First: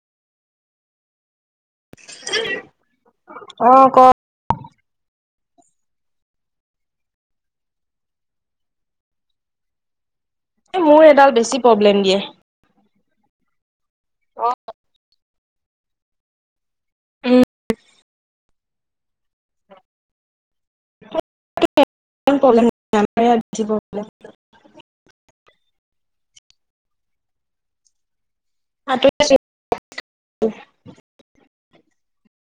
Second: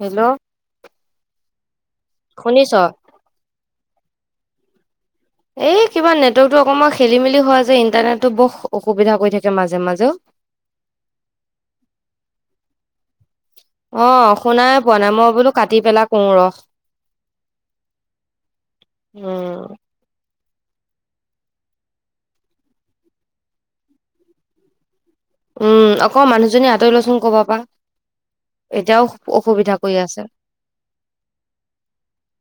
Hello শুনিছ? অঁ, ক। এই কিবা নেটৱৰ্কতটো অকমান খেলি মেলি হোৱা যে ইণ্টাৰনেটটো বহ ৰ অসুবিধা কৰি থাকে মাজে মাজেও এ মোৰ এডাল বেছি প্ৰব্লেম দিয়ে অঁ, শুনাই পোৱা নাই মই বোলো কাটি পেলাই কও ৰখ উম। উম। [inaudible] উম অক মানুহজনী আঁতৰি লচোন কবা পা এতিয়াও সাঁতুৰি অসুবিধা কৰি আছে।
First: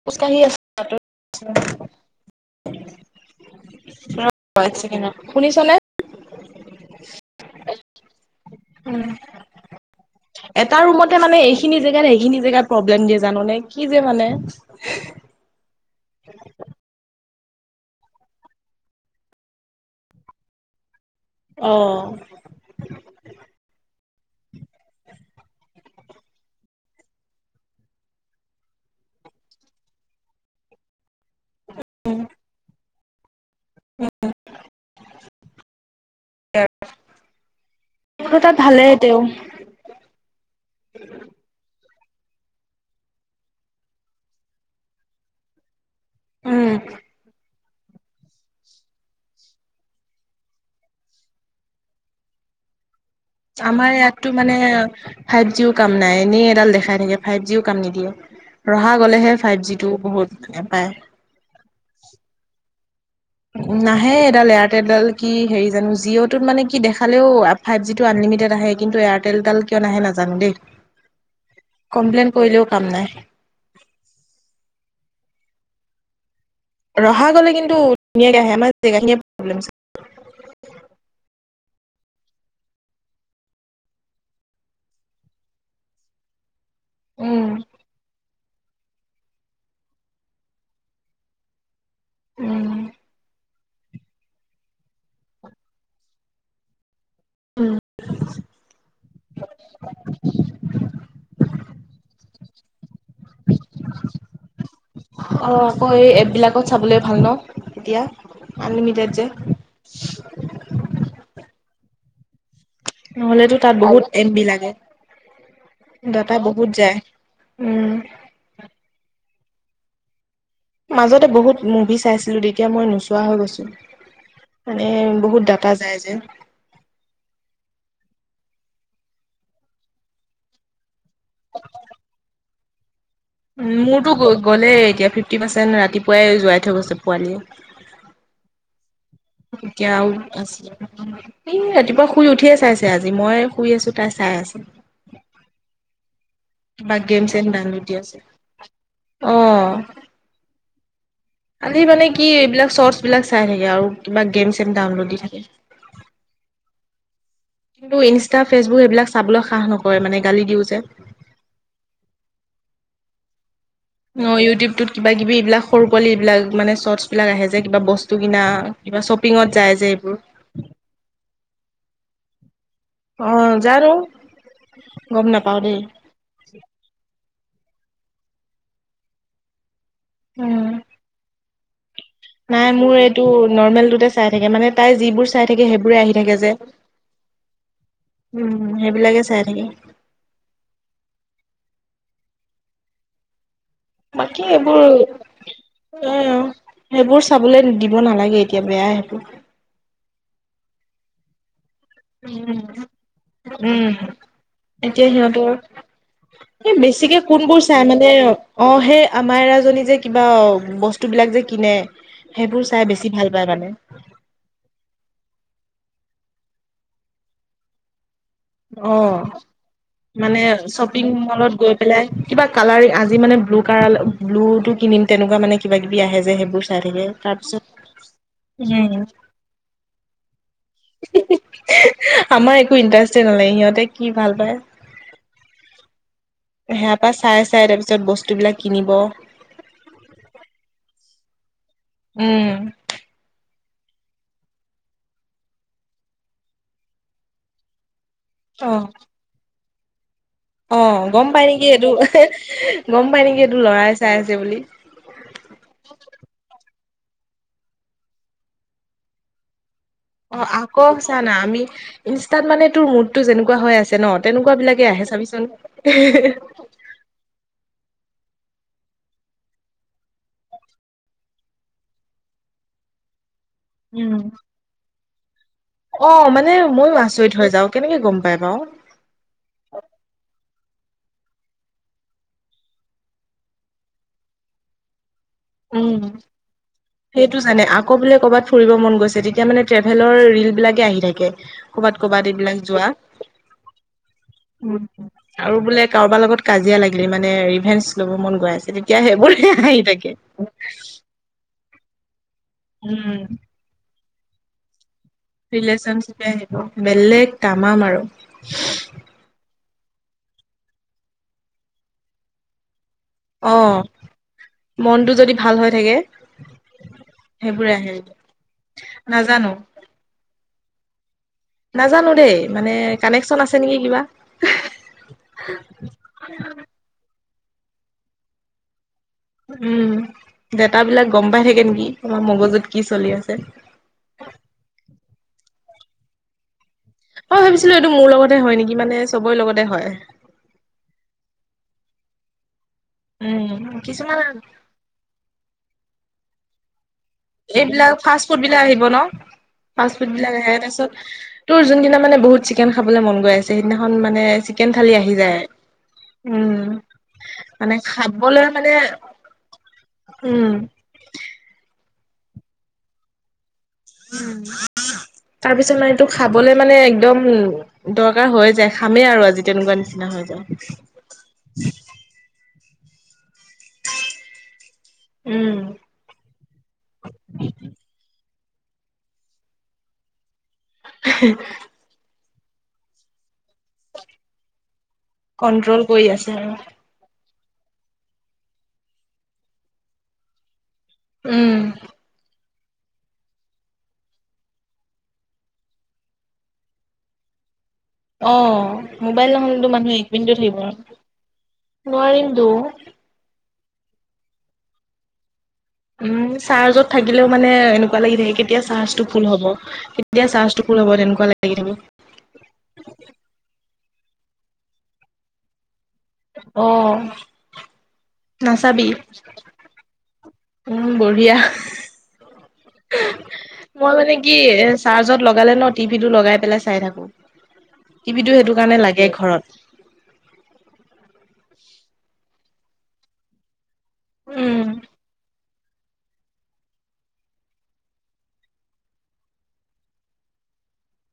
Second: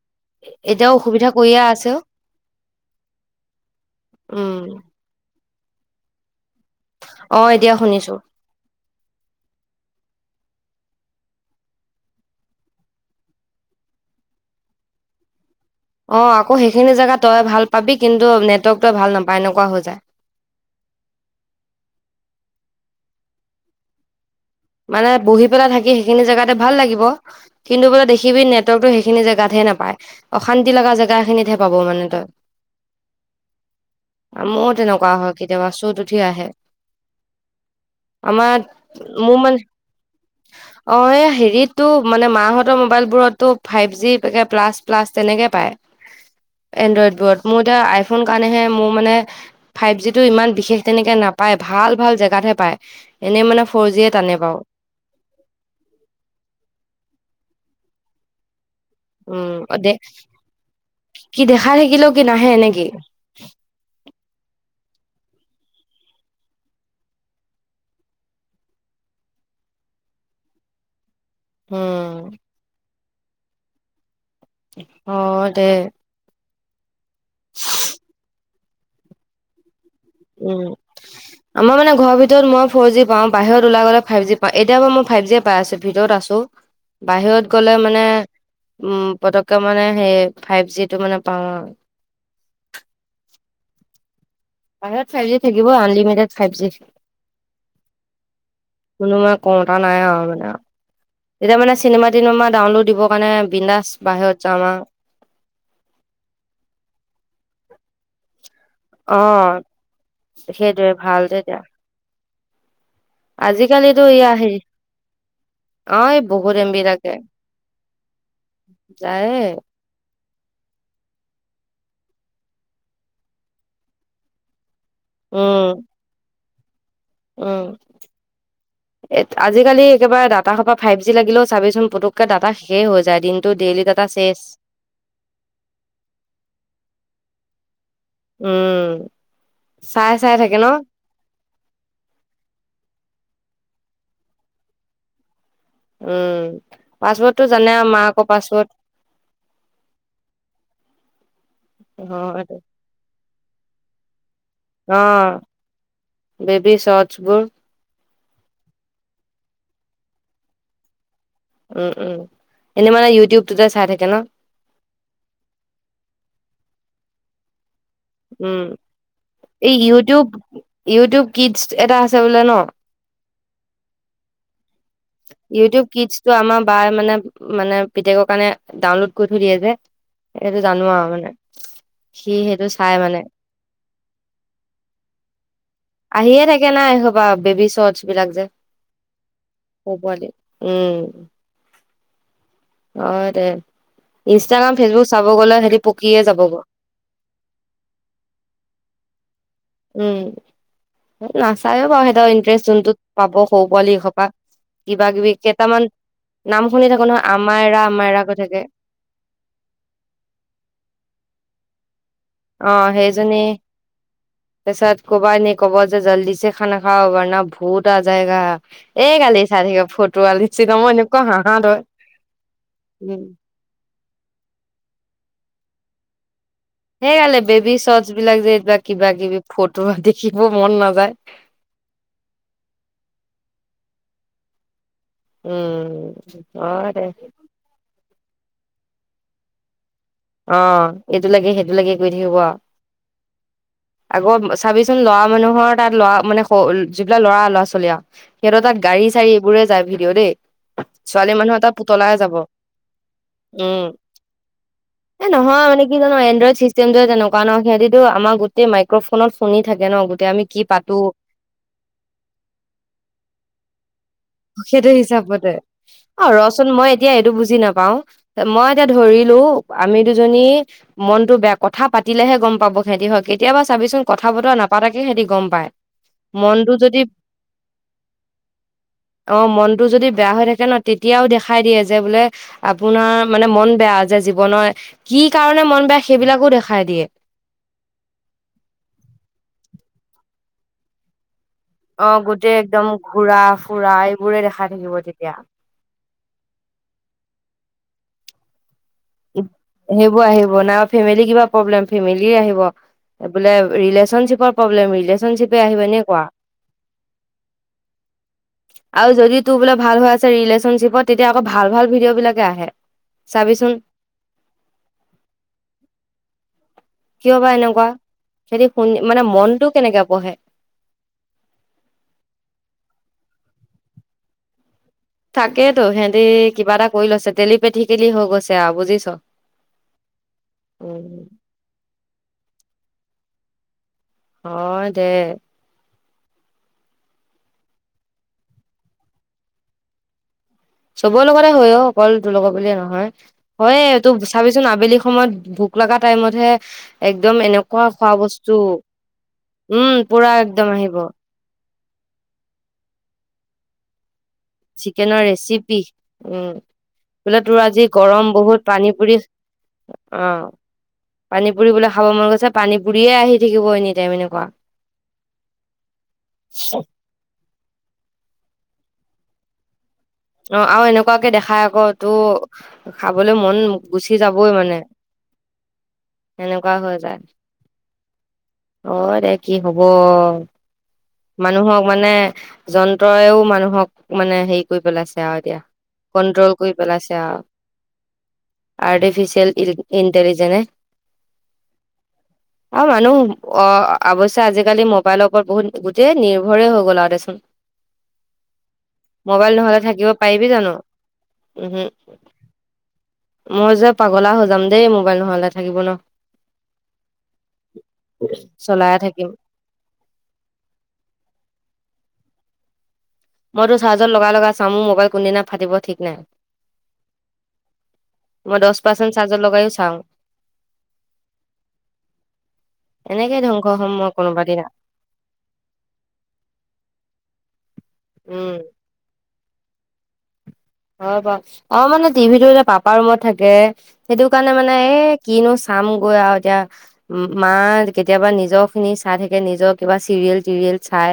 খোজকাঢ়ি আছো এতিয়াও অসুবিধা কৰিয়ে আছে অ। ৰ এক চেকেণ্ড উম ৰ [inaudible] শুনিছনে? অঁ এতিয়া শুনিছোঁ। উম [inaudible] এটা ৰুমতে মানে এইখিনি জেগাত, সেইখিনি জেগাত প্ৰব্লেম দিয়ে জাননে কি যে মানে। [inaudible] অঁ আকৌ সেইখিনি জেগা তই ভাল পাবি কিন্তু নেটৱৰ্ক তই ভাল নাপায় এনেকুৱা হৈ যায়। [inaudible] অঁ [unintelligible] মানে বহি পেলাই থাকি সেইখিনি জেগাতে ভাল লাগিব। [unintelligible] কিন্তু বোলে দেখিবি নটৱৰ্কটো সেইখিনি জেগাতহে নাপায়। [unintelligible] অশান্তি লগা জেগা এখিনিতহে পাব মানে তই। [inaudible] মোৰ তেনেকুৱা হয় কেতিয়াবা, চোত উঠি আহে। [inaudible] তোৰ তাত আমাৰ ভালেই তেওঁ মোৰ মানে [inaudible] অঁ এই হেৰিতটো মানে মাহঁতৰ মোবাইলবোৰতটো ফাইভ জি [unintelligible] প্লাছ-প্লাছ তেনেকে পায়। উম [unintelligible] এনড্ৰইডবোৰত মোৰ এতিয়া আইফোন কাৰণেহে মোৰ মানে ফাইভজিটো ইমান বিশেষ তেনেকে নাপায়। ভাল-ভাল জেগাত হে পায়। এনে [unintelligible] আমাৰ ইয়াততো মানে ফাইভজিও কাম নাই। এনেই এডাল দেখাই থাকে ফাইভজিও কাম নিদিয়ে। [unintelligible] ৰহা গলেহে উম দে ফাইভজিটো বহুত মানে পায়। [inaudible] কি দেখাই থাকিলেও কি নাহে নে কি? [unintelligible] নাহে এডাল এয়াৰটেলডাল কি হেৰি জানো। জিঅ'টোত মানে কি দেখালেও [unintelligible] ফাইভজিটো আনলিমিটেড আহে কিন্তু এয়াৰটেলডাল কিয় নাহে নাজানো দেই। [unintelligible] [unintelligible] উম। কমপ্লেইন কৰিলেও কাম নাই। [unintelligible] অঁ দে [unintelligible] ৰহা গ'লে কিন্তু ধুনীয়াকে আহে। আমাৰ জেগাখিনিয়ে প্ৰব্লেম চাগে [unintelligible] উম! [inaudible] আমাৰ মানে ঘৰ ভিতৰত মই ফৰজি পাওঁ, বাহিৰত ওলাই গ'লে ফাইভজি পাওঁ। এতিয়া বাৰু মই ফাইভজিয়ে পাই আছোঁ, ভিতৰত আছোঁ। [unintelligible] [unintelligible] ত উম বাহিৰত গলে মানে উম পতককে মানে সেই ফাইভজিটো মানে পাওঁ আওঁ। [unintelligible] উম! [inaudible] বাহিৰত ফাইভজি থাকিব‌ই, আনলিমিটেড ফাইভজি। [inaudible] [inaudible] কোনো মানে কওঁতা নাই আৰু মানে আও এতিয়া মানে [unintelligible] চিনেমা-টিনেমা ডাউনলোড দিবৰ কাৰণে বিনডাছ বাহিৰত যাম আও [unintelligible] অ আকৌ এই এপবিলাকত চাবলৈ ভাল ন এতিয়া। [unintelligible] আনলিমিটেড যে অঁ! সেইটোৱেই ভাল যে এতিয়া। [inaudible] নহ'লেতো তাত বহুত আজিকালিতো এম ইয়াৰ বি হেৰি লাগে [unintelligible] অঁ এই ডাটা বহুত এমবি যায় লাগে, উম যায়েই [unintelligible] মাজতে বহুত মুভি চাইছিলো, এতিয়া মই নোচোৱা হৈ গৈছিলোঁ। [unintelligible] মানে বহুত ডাটা উম যায় যে। [unintelligible] উম! [unintelligible] এ আজিকালি একেবাৰে দাটা সোপা ফাইভজি লাগিলেও চাবি চোন পুতুকে ডাটা শেষ হৈ যায় দিন [unintelligible] মোৰতো গ'লেই এতিয়া ফিফটি পাৰ্চেন্ট ৰাতিপুৱাই যোৱাই থৈ গৈছে পোৱালীয়ে। [unintelligible] উম! এতিয়া চাই আৰু চাই থাকে ন আছে [unintelligible] এই ৰাতিপুৱা শুই উঠিয়ে চাইছে আজি, মই শুই আছো তাই চাই আছিল। [inaudible] উম [unintelligible] কিবা পাছৱৰ্ডটো গেমছ-চেম জানে ডাউনলোড আৰু দি আছে। মাকৰ পাছৱৰ্ড [inaudible] অঁ! খালি মানে কি অ এইবিলাক শৰ্টছবিলাক চাই থাকে আৰু কিবা গেমছ-চেম [unintelligible] অ' বেবি চৰ্টচবোৰ তোৰ ইনষ্টা, ফেচবুক এইবিলাক চাবলৈ সাহ নকৰে মানে। গালি দিও যে। উম। উম। এনে মানে ইউটিউবটোতে চাই থাকে। ন অ' ইউটিউবতটোত কিবা- কিবি, এইবিলাক সৰু পোৱালি এইবিলাক মানে চৰ্টছ বিলাক আহে যে কিবা বস্তু বস্তু কিনা উম কিবা' শ্বপিঙত এই যায় যে এইবোৰ। ইউটিউব ইউটিউব কিডছ্ এটা আছে বোলে ন? অ জানো! গম নাপাও দেই ইউটিউব কিটছটো আমাৰ বায়ে মানে -মানে পিতেকৰ কাৰণে ডাউনলোড কৰি থৈ দিয়ে যে সেইটো উম। জানো আৰু মানে সি সেইটো নাই চাই মোৰ মানে এইটো নৰ্মেলটোতে চাই থাকে। মানে তাই যিবোৰ চাই থাকে, সেইবোৰে আহি আহিয়ে থাকে যে। নাই এইসোপা বেবী উম। সেইবিলাকে চাই থাকে। সও পোৱালি। উম। হয় দে। বাকী ইনষ্টাগ্ৰাম, এইবোৰ ফেচবুক চাব গ'লে সিহঁতি অ পকিয়ে যাবগৈ। সেইবোৰ চাবলৈ দিব নালাগে, এতিয়া। বেয়াই সেইবোৰ উম। নাচায়ো বাৰু। সিহঁতৰ ইণ্টাৰেষ্ট যোনটোত পাব, সৰু উম পোৱালি এইখপা এতিয়া সিহঁতৰ, শুনি থাকো বেছিকে নহয় কোনবোৰ আমাইৰা চাই মানে। আমাইৰা কৈ থাকে অ' সেই আমাৰৰাজনী যে কিবা, বস্তুবিলাক যে কিনে সেইবোৰ চাই বেছি ভাল পায় মানে। তাহছত কবানি ক'ব যে জল্দিছে খানা খাও, বৰনা ভূত আজায়েগা। অ' মানে মই শ্বপিং এনেকুৱা মলত হাঁহা গৈ ধৰে পেলাই, কিবা কালাৰ আজি মানে ব্লু কাৰল, ব্লুটো কিনিম। তেনেকুৱা মানে কিবা- কিবি আহে যে। সেইবোৰ চাই থাকে সেইগালে তাৰপিছত বেবী চৰ্টছবিলাক যে এইবিলাক, উম কিবা-কিবি ফটো দেখিব মন নাযায়। আমাৰ একো ইণ্টাৰেষ্টে নালাগে। সিহঁতে কি ভাল পায়! উম। হয় দে। চায়। তাৰপিছত বস্তুবিলাক কিনিব। অ'হ। এইটো লাগে। সেইটো লাগে। কৰি থাকিব আও। উম আকৌ চাবিচোন, লৰা মানুহৰ তাত লৰা মানে যিবিলাক লৰা- ল'ৰা- ছোৱালী আৰু সিহঁতৰ তাত গাড়ী- চাড়ী এইবোৰে যায় ভিডিও দেই। অহ। গম ছোৱালী পাই মানুহৰ নেকি, তাত এইটো পুতলাই যাব গম পাই নেকি এইটো উম লৰাই চাই আছে বুলি। এ নহয়, মানে কি জান! এণ্ড্ৰইডৰ চিষ্টেমটোৱে তেনেকুৱা ন। সিহঁতিতো আমাৰ গোটে মাইক্ৰ'ফোনত শুনি থাকে ন। গো অ' আকৌ চা-না- আমি ইনষ্টাত মানে তোৰ মুডটো যেনেকুৱা হৈ আছে ন তেনেকুৱাবিলাকে আহে চাবিচোন। চোন, মই এতিয়া এইটো বুজি নাপাও, মই এতিয়া ধৰিলো আমি দুজনী মনটো বেয়া। কথা পাতিলেহে গম পাব, সিহঁতি হয়। কেতিয়াবা চাবিচোন কথা -বতৰা নাপাতাকে সিহঁতি গম পায়। অ' মানে মনটো মইয়ো যদি আচৰিত হৈ যাওঁ। কেনেকে গম পাই বাও। অ' মনটো যদি বেয়া হৈ থাকে ন, তেতিয়াও দেখাই দিয়ে যে বোলে আপোনাৰ মানে মন বেয়া, যে জীৱনৰ। কি কাৰণে মন বেয়া সেইবিলাকো দেখাই দিয়ে। তোৰ জানে। আকৌ বোলে ক'বাত ফুৰিব মন গৈছে, তেতিয়া মানে ট্ৰেভেলৰ ৰিল বিলাকে আহি থাকে। ক'বাত অ ক'বাত গোটেই এইবিলাক একদম যোৱা। ঘুৰা ফুৰা এইবোৰে দেখাই উম। থাকিব তেতিয়া আৰু বোলে কাৰোবাৰ লগত কাজিয়া লাগিলি, মানে ৰিভেঞ্চ ল'ব মন গৈ আছে, তেতিয়া সেইবোৰে আহি থাকে। সেইবোৰ [unintelligible] ফেমিলি কিবা প্ৰব্লেম, ফেমিলিৰ আহিব। উম। বোলে, ৰিলেশ্ব্যনশ্বিপৰ প্ৰব্লেম, ৰিলেশ্ব্যনশ্বিপ ৰিলেশ্ব্যনশ্বিপে আহিব। বেল্লেগ। তাম্মাম আৰু। আৰু যদি তোৰ বোলে ভাল হৈ আছে ৰিলেশ্যনশ্বিপত, তেতিয়া আকৌ ভাল- ভাল ভিডিঅ'বিলাকে আহে। অ'হ। চাবিচোন মনটো যদি ভাল হৈ থাকে। কিয় বা সেইবোৰে এনেকুৱা! আহে সিহঁতি শুনি, মানে নাজানো মনটো কেনেকে পঢ়ে? নাজানো দেই, মানে কানেকচন আছে নেকি কিবা। তাকেইটো সিহঁতি কিবা এটা কৰি লৈছে দেলি-পেঠি-কেলি হৈ গৈছে আৰু বুজিছ। উম, ডাতা বিলাক উম গম পাই থাকে নেকি, সি- মগজুত কি চলি আছে। হয় দে, অ, ভাবিছিলো এইটো মোৰ লগতে হয় নেকি মানে চ'বৰে লগতে হয়। চ'বৰে লগতে হয় অ, অকল তোৰ লগত বুলিয়ে নহয়, উম হয় তোৰ কিছুমান চাবিচোন আবেলি সময়ত ভোক লগা টাইমতহে একদম এনেকুৱা এইবিলাক খোৱা ফাষ্ট ফুড বস্তু বিলাক আহিব ন উম, ফাষ্ট ফুড পুৰা বিলাক আহে একদম তাৰপিছত আহিব। তোৰ যোনদিনা মানে বহুত চিকেন খাবলৈ মন গৈ আছে সেইদিনাখন মানে চিকেন থালি আহি চিকেনৰ যায়। ৰেচিপি উম, বোলে তোৰ মানে আজি গৰম খাবলৈ বহুত মানে, পানী পুৰি উম, পানী-পুৰি বোলে, খাব মন গৈছে পানী পুৰিয়ে আহি থাকিব এনি টাইম এনেকুৱা তাৰপিছত মান এইটো খাবলে মানে একদম দৰকাৰ হৈ যায়, খামেই আৰু আজি তেনেকুৱা নিচিনা হৈ যায়। অ, আৰু এনেকুৱাকে দেখাই আকৌ, তো, খাবলৈ মন গুচি যাবই মানে। উম, সেনেকুৱা হৈ যায়, হয় দে কি হ'ব। মানুহক মানে, যন্ত্ৰইও মানুহক মানে হেৰি কৰি পেলাইছে। এ, আৰু কন্ট্ৰল কৰি আছে আৰু কন্ট্ৰল কৰি পেলাইছে আৰু, আৰ্টিফিচিয়েল ইণ্টেলিজেণ্টয়ে। উম, অ, মানুহ অ, অৱশ্যে আজিকালি মোবাইলৰ ওপৰত বহুত গোটেই নিৰ্ভৰে হৈ গ'ল আৰু দে, চোন। অ, মোবাইল নহ'লেতো নহ'লে মানুহে এক মিনিটতও পাৰিবি থাকিব ন, জানো? উমহু, নোৱাৰিমতো। মই যে পাগলা হৈ যাম দেই, মোবাইল নহ'লে। থাকিব ন উম, চাৰ্জত থাকিলেও মানে এনেকুৱা লাগি থাকে, কেতিয়া চলায়ে চাৰ্জটো ফুল থাকিম। হ'ব। এতিয়া চাৰ্জটো হ'ব, তেনেকুৱা লাগি থাকে। মইতো চাৰ্জ লগাই চাওঁ, মোৰ মোবাইল কোন দিনা ফাটিব ঠিক নাই। অ, মই দহ নাচাবি। পাৰ্চেণ্ট চাৰ্জত লগাইও চাওঁ, উম, বঢ়িয়া। এনেকেই ধ্বংস মই হ'ম মানে কি কোনোবা দিনা। এ চাৰ্জত লগালে ন, টিভিটো লগাই পেলাই চাই থাকোঁ, টিভিটো উম। সেইটো কাৰণে লাগে ঘৰত। অ, হ'ব অ, মানে টিভিটো পাপা ৰুমত থাকে, সেইটো কাৰণে উম মানে এই কিনো চা মই, গৈ আৰু এতিয়া। মা, কেতিয়াবা নিজৰ খিনি চাই থাকে নিজৰ কিবা চিৰিয়েল-তিৰিয়েল। চাই,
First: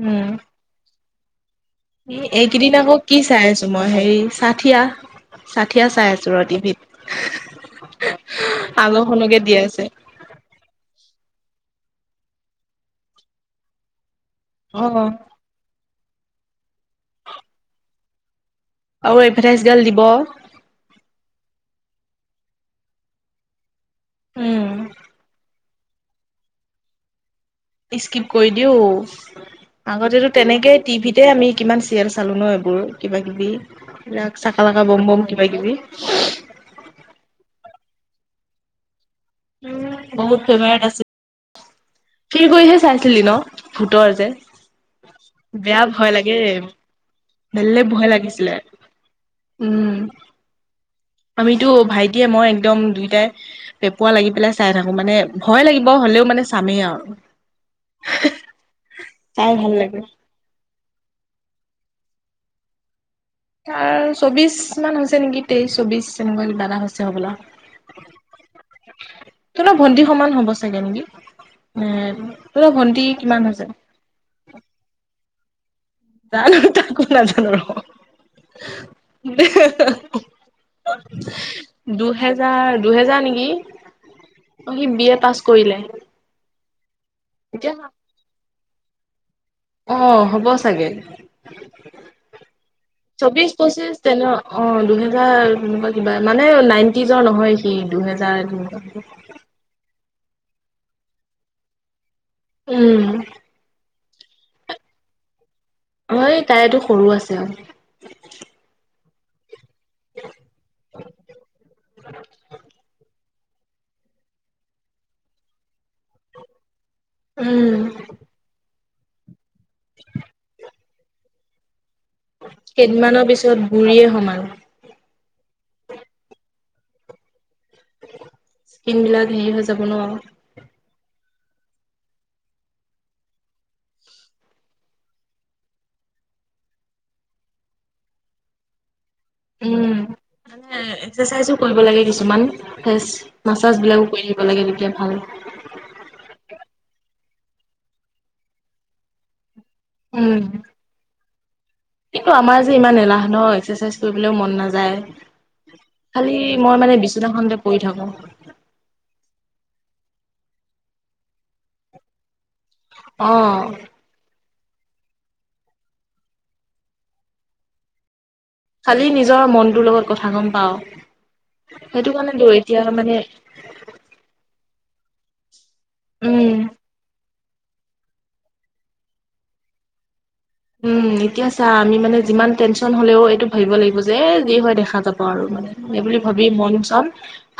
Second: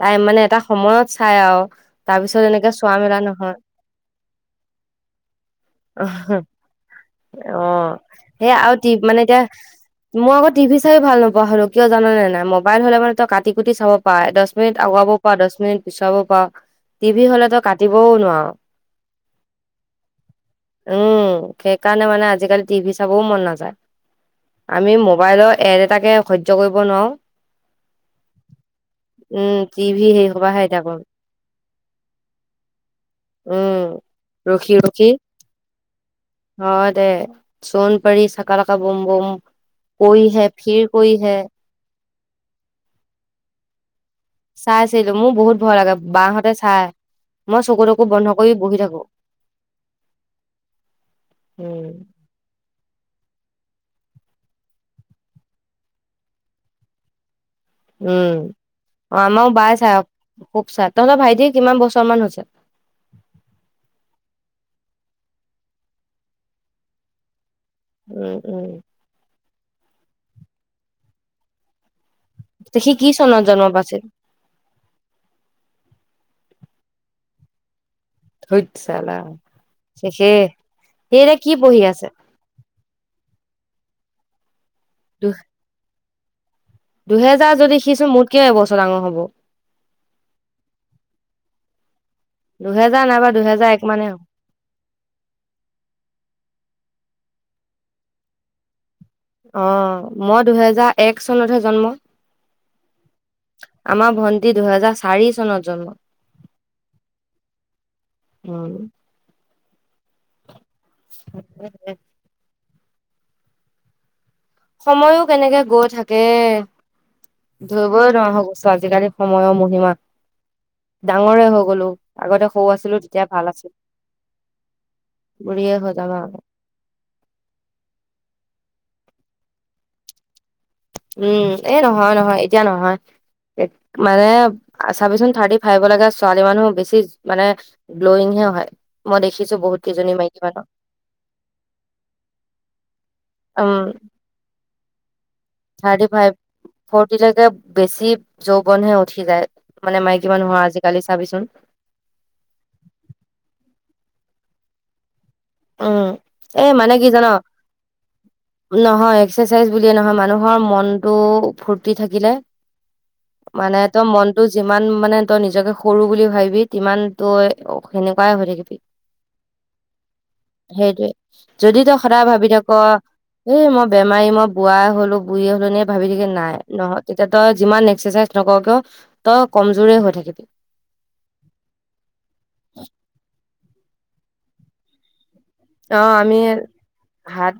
তাই মানে এটা সময়ত চাই আৰু। তাৰ পিছত এনেকে এইকেইদিন আকৌ চোৱা মেলা কি চাই নহয় আছো মই, হেৰি চাথিয়া। অ, অ, সেই আ, মানে আগৰখনকে এতিয়া দি আছে। মই আকৌ টিভি চাই ভাল নপোৱা হ'লো, কিয় জান নে নাই মোবাইল হ'লো ন, কাটি-কোটি চাব পাৰ দ মিনিট অ আগুৱাব পাৰা দহ, মিনিট পিছুৱাব পাৰ টিভি হ'লে ত, কাটিবও নোৱাৰো। আৰু এডভাৰটাইজ গাল দিব। উম, সেইকাৰণে মানে আজিকালি টিভি চাবও মন নাযায় উম আমি মোবাইলত এদ এটাকে সজয় কৰিব নোৱাৰো। স্কিপ কৰি দিও, উম টিভি সেই আগতেটো সোপাহে তেনেকেই এতিয়া কৰো টিভিত এতিয়া আমি কিমান চিৰিয়েল চালোঁ ন, এইবোৰ কিবা-কিবি উম এইবিলাক চাকা-লাকা ব'ম ব'ম কিবাকিবি। অঁ, দে চোন পাৰি, চকা -লকা বম বম বহুত কইহে ফেভাৰেট ফিৰ আছিল। কইহে। ফিৰ কইহে চাইছিলি ন ভূতৰ যে। চাইছিলো মোৰ বহুত ভয় লাগে। বাহতে চাই মই বেলেগ চকুতকো ভয় বন্ধ লাগিছিলে। কৰি বহি থাকো। উম। আমিতো উম ভাইটিয়ে মই একদম দুইটাই পেঁপোৱা লাগি পেলাই চাই থাকো মানে ভয় লাগিব হলেও মানে চামেই আও। উম অ' আমাও ভাল বাই চাই, লাগে। খুব চাই তহঁতৰ ভাইটি কিমান বছৰ মান হৈছে? তাৰ চৌবিশ মান হৈছে নেকি। তেইশ চৌবিশ এনেকুৱা কিবা এটা হৈছে হ'বলা? উম উম। তোমালোক ভন্টি সমান হব চাগে নেকি এ তোমালৰ সি ভন্টি কি চনত কিমান জন্ম হৈছে? পাইছিল জানো তাকো নাজান আৰু। ধোইত চালা, শেষে সি এতিয়া কি পঢ়ি আছে? জাৰ দুহেজাৰ নেকি, অঁ সি বি এ দু পাছ কৰিলে। দুহেজাৰ এতিয়া যদি সিচোন মোতকে এবছৰ ডাঙৰ হ'ব আহ অ হ'ব চাগে? দুহেজাৰ নাইবা চবিশ- দুহেজাৰ এক পঁচিশ, মানে হ'ব। তেনত? অ, দুহেজাৰ তেনেকুৱা কিবা মানে নাইনটিজৰ নহয় সি দুহেজাৰ তেনেকুৱা কিবা। অ মই দুহেজাৰ এক চনতহে জন্ম। উম। আমা ভন্টি দুহেজাৰ চাৰি চনত জন্ম। হয় তাইটো সৰু আছে আৰু। উম। উ [unintelligible] [unintelligible] উম [inaudible] সময়ো কেনেকে গৈ থাকে, উম ধৰিবই নোৱাৰা হৈ গৈছোঁ আজিকালি সময়ো ম হিমা ডাঙৰে হৈ গলোঁ। আগতে সৰু আছিলো তেতিয়া কেইদিনমানৰ ভাল পিছত আছিলো। বুঢ়ীয়ে হ'ম আৰু বুঢ়ীয়ে হৈছো ন। স্কিন বিলাক হেৰি হৈ যাব ন? উম এ নহয়, নহয় এতিয়া নহয়। মানে অ চাবিচোন থাৰ্টি ফাইভলেকে ছোৱালী মানুহ বেছি মানে গ্লয়িংহে হয় মই দেখি উম হে এক্সাৰচাইজো কৰিব লাগে কিছুমান ফেচ উম, মাছাজ বিলাকো কৰি থাকি বেলেগে তেতিয়া ভাল। থাৰ্টি ফাইভ, ফৰটিলৈকে বেছি যৌৱনহে উঠি যায়। মানে মাইকী উম মানুহৰ আজিকালি চাবিচোন। কিন্তু আমাৰ যে ইমান এলাহ নহয় এক্সাৰচাইজ কৰিবলৈও মন নাযায়। উম খালি এ মই মানে, কি জান বিচনাখনতে পৰি থাকোঁ। নহয় এক্সাৰচাইজ বুলিয়ে নহয়, মানুহৰ মনটো ফুৰ্তি থাকিলে অ মানে তই মনতটো যিমান মানে তই নিজকে সৰু বুলি ভাবিবি সিমান তই সেনেকুৱাই হৈ থাকিবি। খালি নিজৰ মনটোৰ লগত কথা ক। সেইটোয়ে, যদি তই সদায় ভাবি থাক এতিয়া মানে এই মই বেমাৰী, মই বুঢ়াই হলো বুঢ়ীয়ে হলো এনে ভাবি থাকে উম নাই নহয় তেতিয়া তই যিমান এক্সাৰচাইজ নকৰ কিয় তই কমজোৰে হৈ থাকিবি। উম এতিয়া চা আমি মানে যিমান টেনশচন হলেও এইটো ভাবিব লাগিব যে যি হয় দেখা যাব আৰু মানে। অ' এইবুলি আমি ভাবি মন চন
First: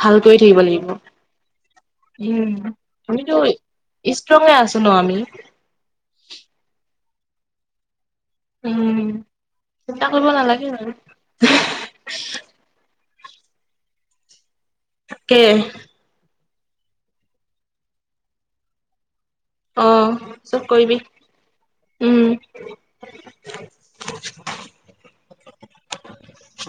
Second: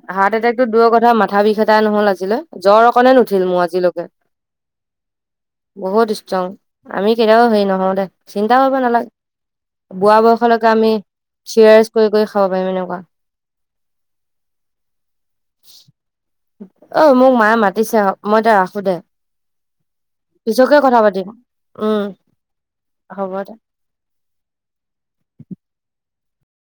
ভাল কৰি হাৰ্ট এটেক থাকিব টো লাগিব দূৰ কথা মাথা বিষ এতা নহল আ উম জ্বৰ অকণে আমিতো নুঠিল মোৰ আজিলৈকে। ষ্ট্ৰঙে আছো ন আমি বহুত ষ্ট্ৰং আমি কেতিয়াও হেৰি নহওঁ দে। চিন্তা কৰিব উম নালাগে চিন্তা বুঢ়া কৰিব বয়সলৈকে নালাগে আমি বাৰু চিৰাৰছ কৰি কৰি খাব পাৰিম এনেকুৱা। তাকে। অ মোক মায়ে মাতিছে মই এতিয়া ৰাখোঁ দে। অ চব পিছতকে কৰিবি কথা পাতিম উম হ'ব দে।